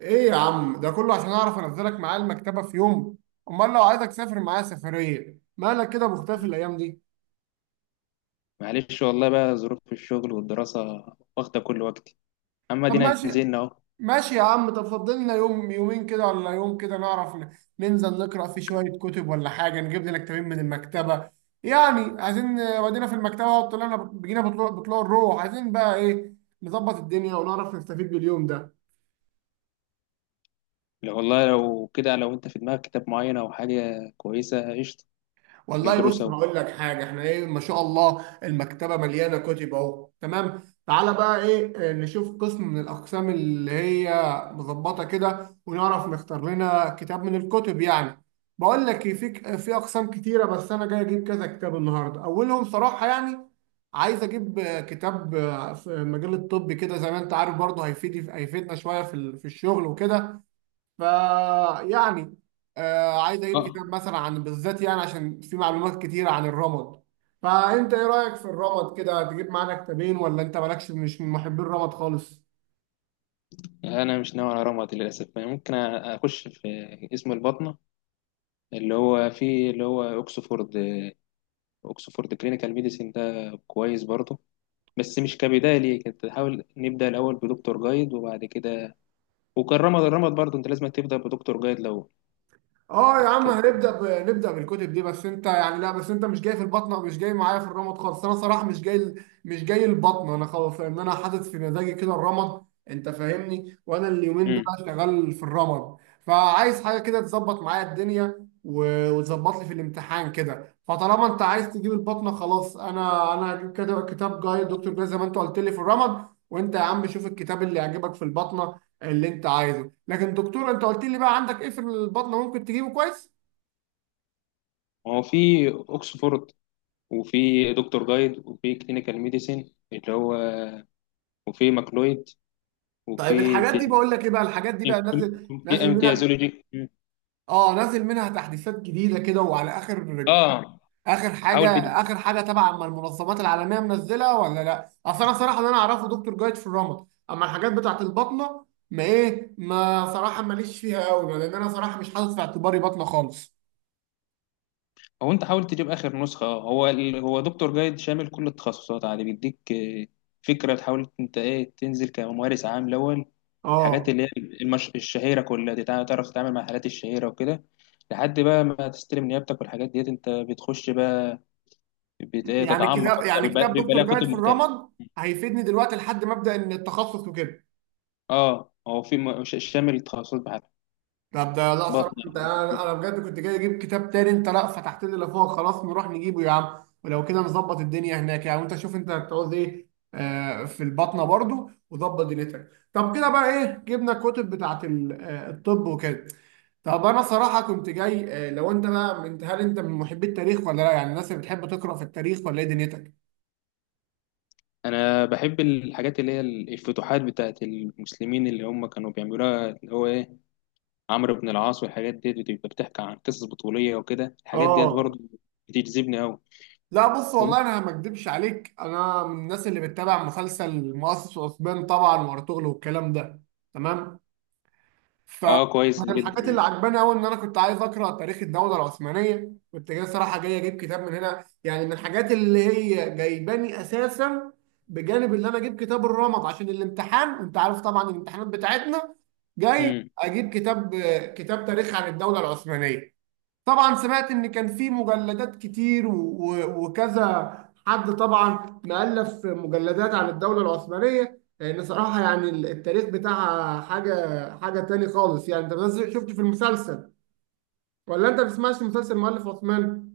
ايه يا عم ده كله عشان اعرف انزلك معايا المكتبه في يوم؟ امال لو عايزك تسافر معايا سفريه مالك كده مختفي الايام دي؟ معلش والله بقى، ظروف الشغل والدراسة واخدة كل وقتي. أما طب دينا ماشي، نزلنا أهو. ماشي يا عم، طب فضل لنا يوم يومين كده ولا يوم كده نعرف ننزل نقرا في شويه كتب ولا حاجه، نجيب لنا كتابين من المكتبه، يعني عايزين ودينا في المكتبه وطلعنا بجينا بطلوع الروح، عايزين بقى ايه، نظبط الدنيا ونعرف نستفيد باليوم ده. لو والله لو كده، لو أنت في دماغك كتاب معين أو حاجة كويسة قشطة، والله نجرو بص سوا. هقول لك حاجه، احنا ايه، ما شاء الله المكتبه مليانه كتب اهو، تمام. تعالى بقى ايه، نشوف قسم من الاقسام اللي هي مظبطه كده ونعرف نختار لنا كتاب من الكتب يعني. بقول لك إيه، في اقسام كتيره، بس انا جاي اجيب كذا كتاب النهارده، اولهم صراحه يعني عايز اجيب كتاب في مجال الطب كده، زي ما انت عارف برضه هيفيدنا شويه في في الشغل وكده. فيعني عايز اجيب اه، كتاب مثلا عن بالذات، يعني عشان في معلومات كتيرة عن الرمد. فانت ايه رأيك في الرمد كده، تجيب معانا كتابين ولا انت مالكش، مش من محبي الرمد خالص؟ أنا مش ناوي على رمض للأسف. أنا ممكن أخش في اسم البطنة اللي هو فيه، اللي هو أوكسفورد. أوكسفورد كلينيكال ميديسين ده كويس برضه، بس مش كبداية. ليه كنت حاول نبدأ الأول بدكتور جايد وبعد كده. وكان رمض، الرمض برضه أنت لازم تبدأ بدكتور جايد لو اه يا عم كده. هنبدا نبدا بالكتب دي، بس انت يعني لا، بس انت مش جاي في البطنه، مش جاي معايا في الرمد خالص، انا صراحه مش جاي مش جاي البطنه انا خلاص، لان انا حاطط في مزاجي كده الرمد. انت فاهمني؟ وانا اليومين دول امم شغال في الرمد، فعايز حاجه كده تظبط معايا الدنيا وتظبط لي في الامتحان كده، فطالما انت عايز تجيب البطنه خلاص، انا هجيب كده كتاب جاي، دكتور جاي زي ما انت قلت لي في الرمد، وانت يا عم شوف الكتاب اللي يعجبك في البطنه اللي انت عايزه. لكن دكتور، انت قلت لي بقى عندك ايه في البطنه ممكن تجيبه كويس؟ هو في أوكسفورد، وفي دكتور جايد، وفي كلينيكال ميديسين اللي هو، وفي ماكلويد، طيب وفي الحاجات دي، بقول لك ايه بقى، الحاجات دي بقى نازل، في منها. امتيازولوجي. اه نازل منها تحديثات جديده كده، وعلى اخر، اه، اخر حاجه، حاول تجيب. اخر حاجه، تبع اما المنظمات العالميه منزله ولا لا، اصل انا صراحه اللي انا اعرفه دكتور جايد في الرمد، اما الحاجات بتاعت البطنه ما ايه، ما صراحه ماليش فيها قوي، لان انا صراحه مش حاطط في اعتباري بطنه خالص. هو انت حاول تجيب اخر نسخه. هو هو دكتور جايد شامل كل التخصصات عادي، بيديك فكره. تحاول انت تنزل كممارس عام الاول. الحاجات اه اللي هي الشهيره كلها دي، تعرف تتعامل مع الحالات الشهيره وكده، لحد بقى ما تستلم نيابتك. والحاجات ديت انت بتخش بقى بت... إيه، يعني تتعمق كتاب، اكتر، يعني كتاب بيبقى لها دكتور جايد كتب في مختلفه. الرمد هيفيدني دلوقتي لحد ما ابدا ان التخصص وكده. اه، هو في شامل التخصصات بحالها. طب ده لا بطن صراحة انت، جراحة انا كله. انا بجد كنت جاي اجيب كتاب تاني، انت لا فتحت لي اللي فوق، خلاص نروح نجيبه يا عم، ولو كده نظبط الدنيا هناك يعني، وانت شوف انت هتعوز ايه. في البطنة برضو، وظبط دنيتك. طب كده بقى ايه، جبنا الكتب بتاعت الطب وكده. طب انا صراحة كنت جاي، لو انت بقى من، هل انت من محبي التاريخ ولا لا؟ يعني الناس اللي بتحب تقرأ في التاريخ ولا ايه دنيتك؟ انا بحب الحاجات اللي هي الفتوحات بتاعت المسلمين اللي هم كانوا بيعملوها، اللي هو ايه، عمرو بن العاص. والحاجات دي بتبقى بتحكي عن قصص بطولية وكده. الحاجات ديت اه برضه بتجذبني قوي. لا بص والله، انا ما اكدبش عليك، انا من الناس اللي بتتابع مسلسل مؤسس واسبان طبعا وارطغرل والكلام ده، تمام. فمن اه كويس جدا. الحاجات مم. اللي عجباني قوي ان انا كنت عايز اقرا تاريخ الدوله العثمانيه، كنت جاي صراحه، جاي اجيب كتاب من هنا يعني، من الحاجات اللي هي جايباني اساسا، بجانب اللي انا اجيب كتاب الرمد عشان الامتحان، انت عارف طبعا الامتحانات بتاعتنا. جاي مم. اجيب كتاب، كتاب تاريخ عن الدوله العثمانيه، طبعا سمعت ان كان في مجلدات كتير وكذا حد طبعا مؤلف مجلدات عن الدولة العثمانية، لان صراحة يعني التاريخ بتاعها حاجة، حاجة تاني خالص يعني، انت بس شفت في المسلسل ولا انت بتسمعش مسلسل مؤلف عثمان؟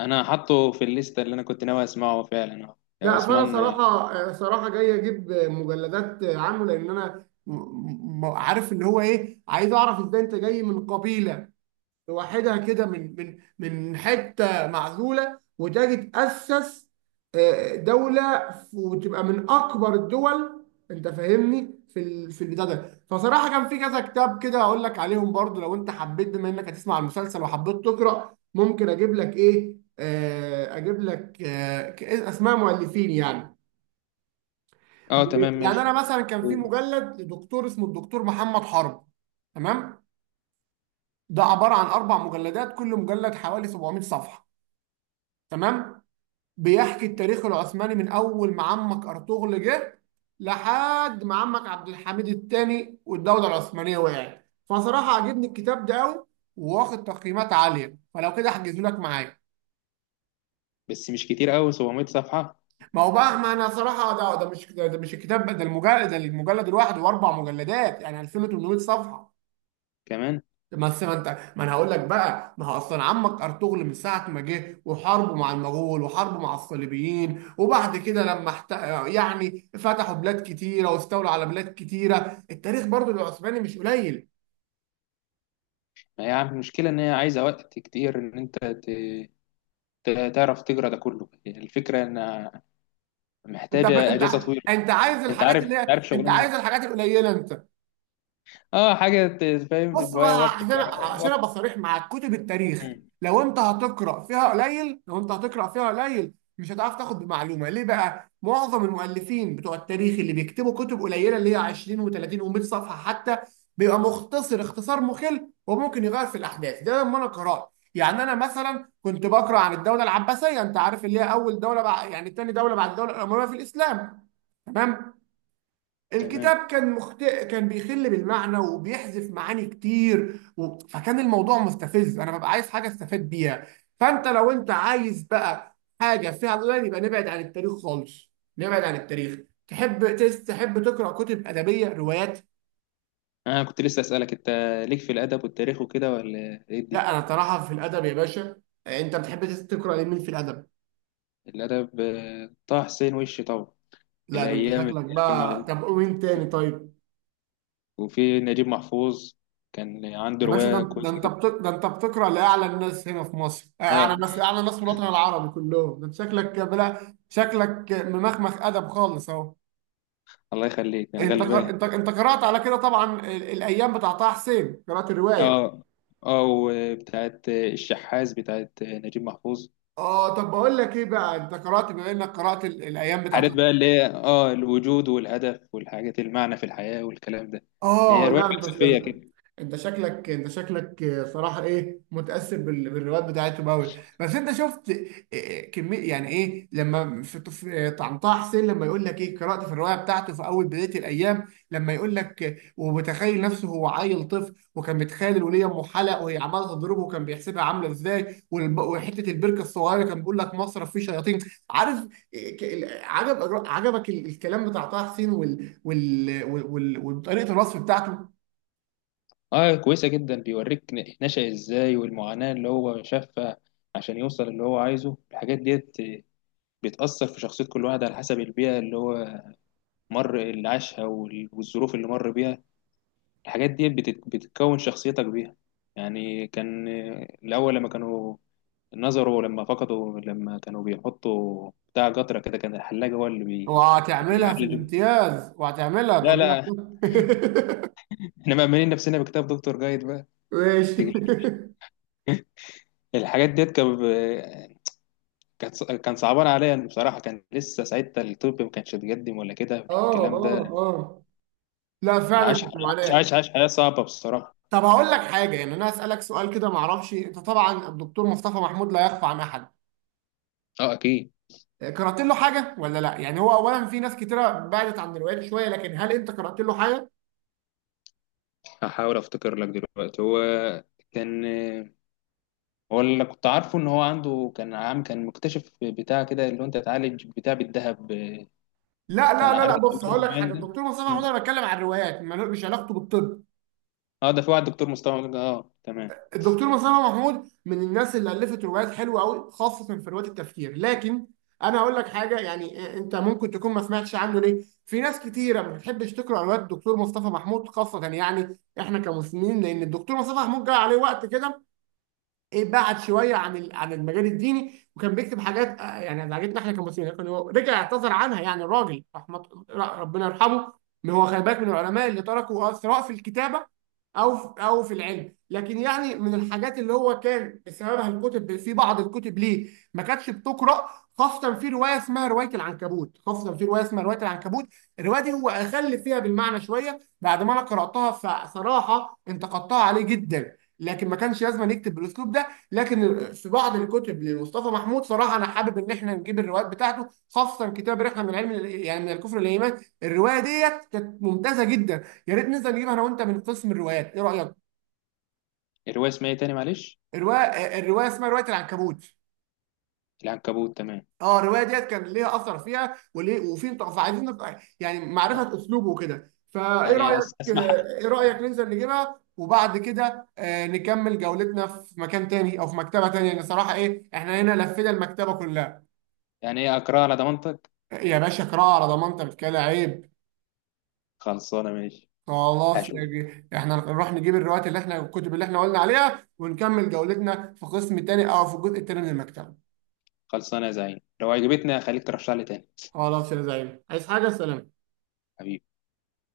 انا حاطه في الليستة اللي انا كنت ناوي اسمعه فعلا. اه، يا لا فانا عثمان، اه. صراحة، صراحة جاي اجيب مجلدات عنه، لان انا عارف اللي هو ايه، عايز اعرف ازاي انت جاي من قبيلة لوحدها كده من، من حته معزوله وتجي تاسس دوله وتبقى من اكبر الدول. انت فاهمني؟ في في البتاع ده، فصراحه كان في كذا كتاب كده اقول لك عليهم برضو، لو انت حبيت بما انك هتسمع المسلسل وحبيت تقرا، ممكن اجيب لك ايه، اجيب لك اسماء مؤلفين يعني. تمام، يعني ماشي. انا مثلا كان في مجلد لدكتور اسمه الدكتور محمد حرب، تمام، ده عباره عن اربع مجلدات، كل مجلد حوالي 700 صفحه، تمام، بيحكي التاريخ العثماني من اول ما عمك ارطغرل جه لحد ما عمك عبد الحميد الثاني والدوله العثمانيه وقعت. فصراحه عجبني الكتاب ده قوي، واخد تقييمات عاليه، فلو كده احجزه لك معايا. بس مش كتير قوي 700 صفحة ما هو بقى، ما انا صراحه ده، ده مش الكتاب ده، المجلد ده، المجلد الواحد، واربع مجلدات يعني 2800 صفحه. كمان. بس ما انت، ما انا هقول لك بقى، ما هو اصلا عمك ارطغرل من ساعه ما جه وحاربه مع المغول وحاربه مع الصليبيين، وبعد كده لما يعني فتحوا بلاد كتيره واستولوا على بلاد كتيره، التاريخ برضو العثماني مش قليل. ما هي المشكلة ان هي عايزة وقت كتير، ان انت تعرف تجرى ده كله. الفكرة إنها انت محتاجة انت أجازة طويلة. انت عايز أنت الحاجات عارف، اللي أنت هي، عارف انت عايز شغلنا. الحاجات القليله انت. أه، حاجة فاهم بص بتضيع بقى، وقت، عشان عشان ابقى وقت. صريح معاك، كتب التاريخ مم. لو انت هتقرا فيها قليل، لو انت هتقرا فيها قليل، مش هتعرف تاخد بمعلومه، ليه بقى؟ معظم المؤلفين بتوع التاريخ اللي بيكتبوا كتب قليله اللي هي 20 و30 و100 صفحه حتى، بيبقى مختصر اختصار مخل، وممكن يغير في الاحداث. ده لما انا قرات يعني، انا مثلا كنت بقرا عن الدوله العباسيه، انت عارف اللي هي اول دوله بعد يعني، تاني دوله بعد الدوله الامويه في الاسلام، تمام، تمام. الكتاب كان كان بيخل بالمعنى وبيحذف معاني كتير فكان الموضوع مستفز، انا ببقى عايز حاجه استفاد بيها. فانت لو انت عايز بقى حاجه فيها القران، يبقى نبعد عن التاريخ خالص، نبعد عن التاريخ. تحب تحب تقرا كتب ادبيه، روايات؟ أنا كنت لسه أسألك أنت ليك في الأدب والتاريخ وكده، ولا إيه لا الدنيا؟ انا صراحه في الادب يا باشا. انت بتحب تقرا لمين في الادب؟ الأدب، طه حسين وش طبعا. لا ده انت الأيام اللي شكلك كنا بقى، واخدين، طب قول مين تاني طيب. وفي نجيب محفوظ كان عنده يا باشا ده، رواية ده كويسة انت جدا. ده انت بتقرا لاعلى الناس هنا في مصر، اعلى أه. ناس، اعلى ناس في الوطن العربي كلهم، ده انت شكلك بلا، شكلك ممخمخ ادب خالص اهو. الله يخليك، أنا انت غلبان. انت قرات على كده طبعا الايام بتاع طه حسين، قرات الروايه. أه. أه، وبتاعت الشحاذ بتاعت نجيب محفوظ. اه طب بقول لك ايه بقى، انت قرات بما انك قرات الايام بتاع. حاجات بقى اللي هي اه، الوجود والهدف والحاجات، المعنى في الحياة والكلام ده. هي اه رواية لا فلسفية انت، كده. انت شكلك صراحه ايه، متاثر بالروايات بتاعتهم قوي. بس انت شفت إيه كميه، يعني ايه لما في طعنطاح حسين لما يقول لك ايه، قرات في الروايه بتاعته في اول بدايه الايام، لما يقول لك ومتخيل نفسه هو عيل طفل، وكان متخيل الوليه ام حلق وهي عماله تضربه وكان بيحسبها عامله ازاي، وحته البركه الصغيره كان بيقول لك مصرف فيه شياطين، عارف؟ إيه، عجب الكلام بتاع طه حسين وطريقه الوصف بتاعته. اه كويسة جدا. بيوريك نشأ ازاي، والمعاناة اللي هو شافها عشان يوصل اللي هو عايزه. الحاجات ديت بتأثر في شخصية كل واحد على حسب البيئة اللي هو مر، اللي عاشها والظروف اللي مر بيها. الحاجات ديت بتكون شخصيتك بيها. يعني كان الأول لما كانوا نظروا، لما فقدوا، لما كانوا بيحطوا بتاع قطرة كده، كان الحلاج هو اللي وهتعملها في بيعالج. الامتياز وهتعملها لا، تودينا لا، في ده. احنا مأمنين نفسنا بكتاب دكتور جايد بقى. ماشي. تيجي. الحاجات ديت كان، كان صعبان عليا بصراحة. كان لسه ساعتها الطب ما كانش اتقدم ولا كده اه، الكلام اه، ده. اه، لا فعلا عاش، كانت معاناه. عاش حياة صعبة بصراحة. طب هقول لك حاجه، يعني انا هسالك سؤال كده، ما اعرفش انت طبعا الدكتور مصطفى محمود لا يخفى عن احد، اه اكيد. قرات له حاجه ولا لا؟ يعني هو اولا في ناس كتيره بعدت عن الروايات شويه، لكن هل انت قرات له حاجه؟ هحاول افتكر لك دلوقتي. هو كان، هو اللي كنت عارفه ان هو عنده، كان عام، كان مكتشف بتاع كده اللي هو انت تعالج بتاع بالذهب. كان لا عارف انت بص المرض هقول لك المعين حاجه، ده. الدكتور مصطفى محمود مم. انا بتكلم عن الروايات ما مش علاقته بالطب. اه، ده في واحد دكتور مصطفى، اه تمام. الدكتور مصطفى محمود من الناس اللي الفت روايات حلوه قوي، خاصه في روايه التفكير، لكن انا اقول لك حاجه يعني، انت ممكن تكون ما سمعتش عنه، ليه؟ في ناس كتيره ما بتحبش تقرا روايات الدكتور مصطفى محمود، خاصه يعني احنا كمسلمين، لان الدكتور مصطفى محمود جه عليه وقت كده ايه، بعد شويه عن عن المجال الديني، وكان بيكتب حاجات يعني عجبتنا احنا كمسلمين، كان هو رجع اعتذر عنها، يعني الراجل رحمه، ربنا يرحمه، ان هو خلي بالك من العلماء اللي تركوا أثر، سواء في الكتابه او في، او في العلم، لكن يعني من الحاجات اللي هو كان سببها الكتب، في بعض الكتب ليه ما كانتش بتقرا، خاصه في روايه اسمها روايه العنكبوت، الروايه دي هو اخل فيها بالمعنى شويه بعد ما انا قراتها، فصراحه انتقدتها عليه جدا، لكن ما كانش لازم يكتب بالاسلوب ده. لكن في بعض الكتب لمصطفى محمود صراحه انا حابب ان احنا نجيب الروايات بتاعته، خاصه كتاب رحله من علم، يعني من الكفر للايمان، الروايه ديت كانت ممتازه جدا، يا ريت ننزل نجيبها انا وانت من قسم الروايات، ايه رايك؟ الرواية اسمها ايه تاني، معلش؟ الروايه، الروايه اسمها روايه العنكبوت. العنكبوت، تمام. اه الروايه ديت كان ليها اثر فيها وليه، وفي فعايزين نبقى يعني معرفه اسلوبه وكده، فايه يعني رايك؟ اسمع، ايه رايك ننزل نجيبها وبعد كده نكمل جولتنا في مكان تاني او في مكتبه تانيه، لان صراحه ايه، احنا هنا لفينا المكتبه كلها. يعني ايه اكرهها على ضمانتك. يا باشا قراءة على ضمانتك كده عيب. خلصانه، ماشي. خلاص هشوف. يا جي. احنا نروح نجيب الروايات اللي احنا، الكتب اللي احنا قلنا عليها، ونكمل جولتنا في قسم تاني او في الجزء التاني من المكتبة. خلصانه يا زعيم، لو عجبتني هخليك ترشح لي تاني. خلاص يا زعيم، عايز حاجة؟ سلام. حبيبي.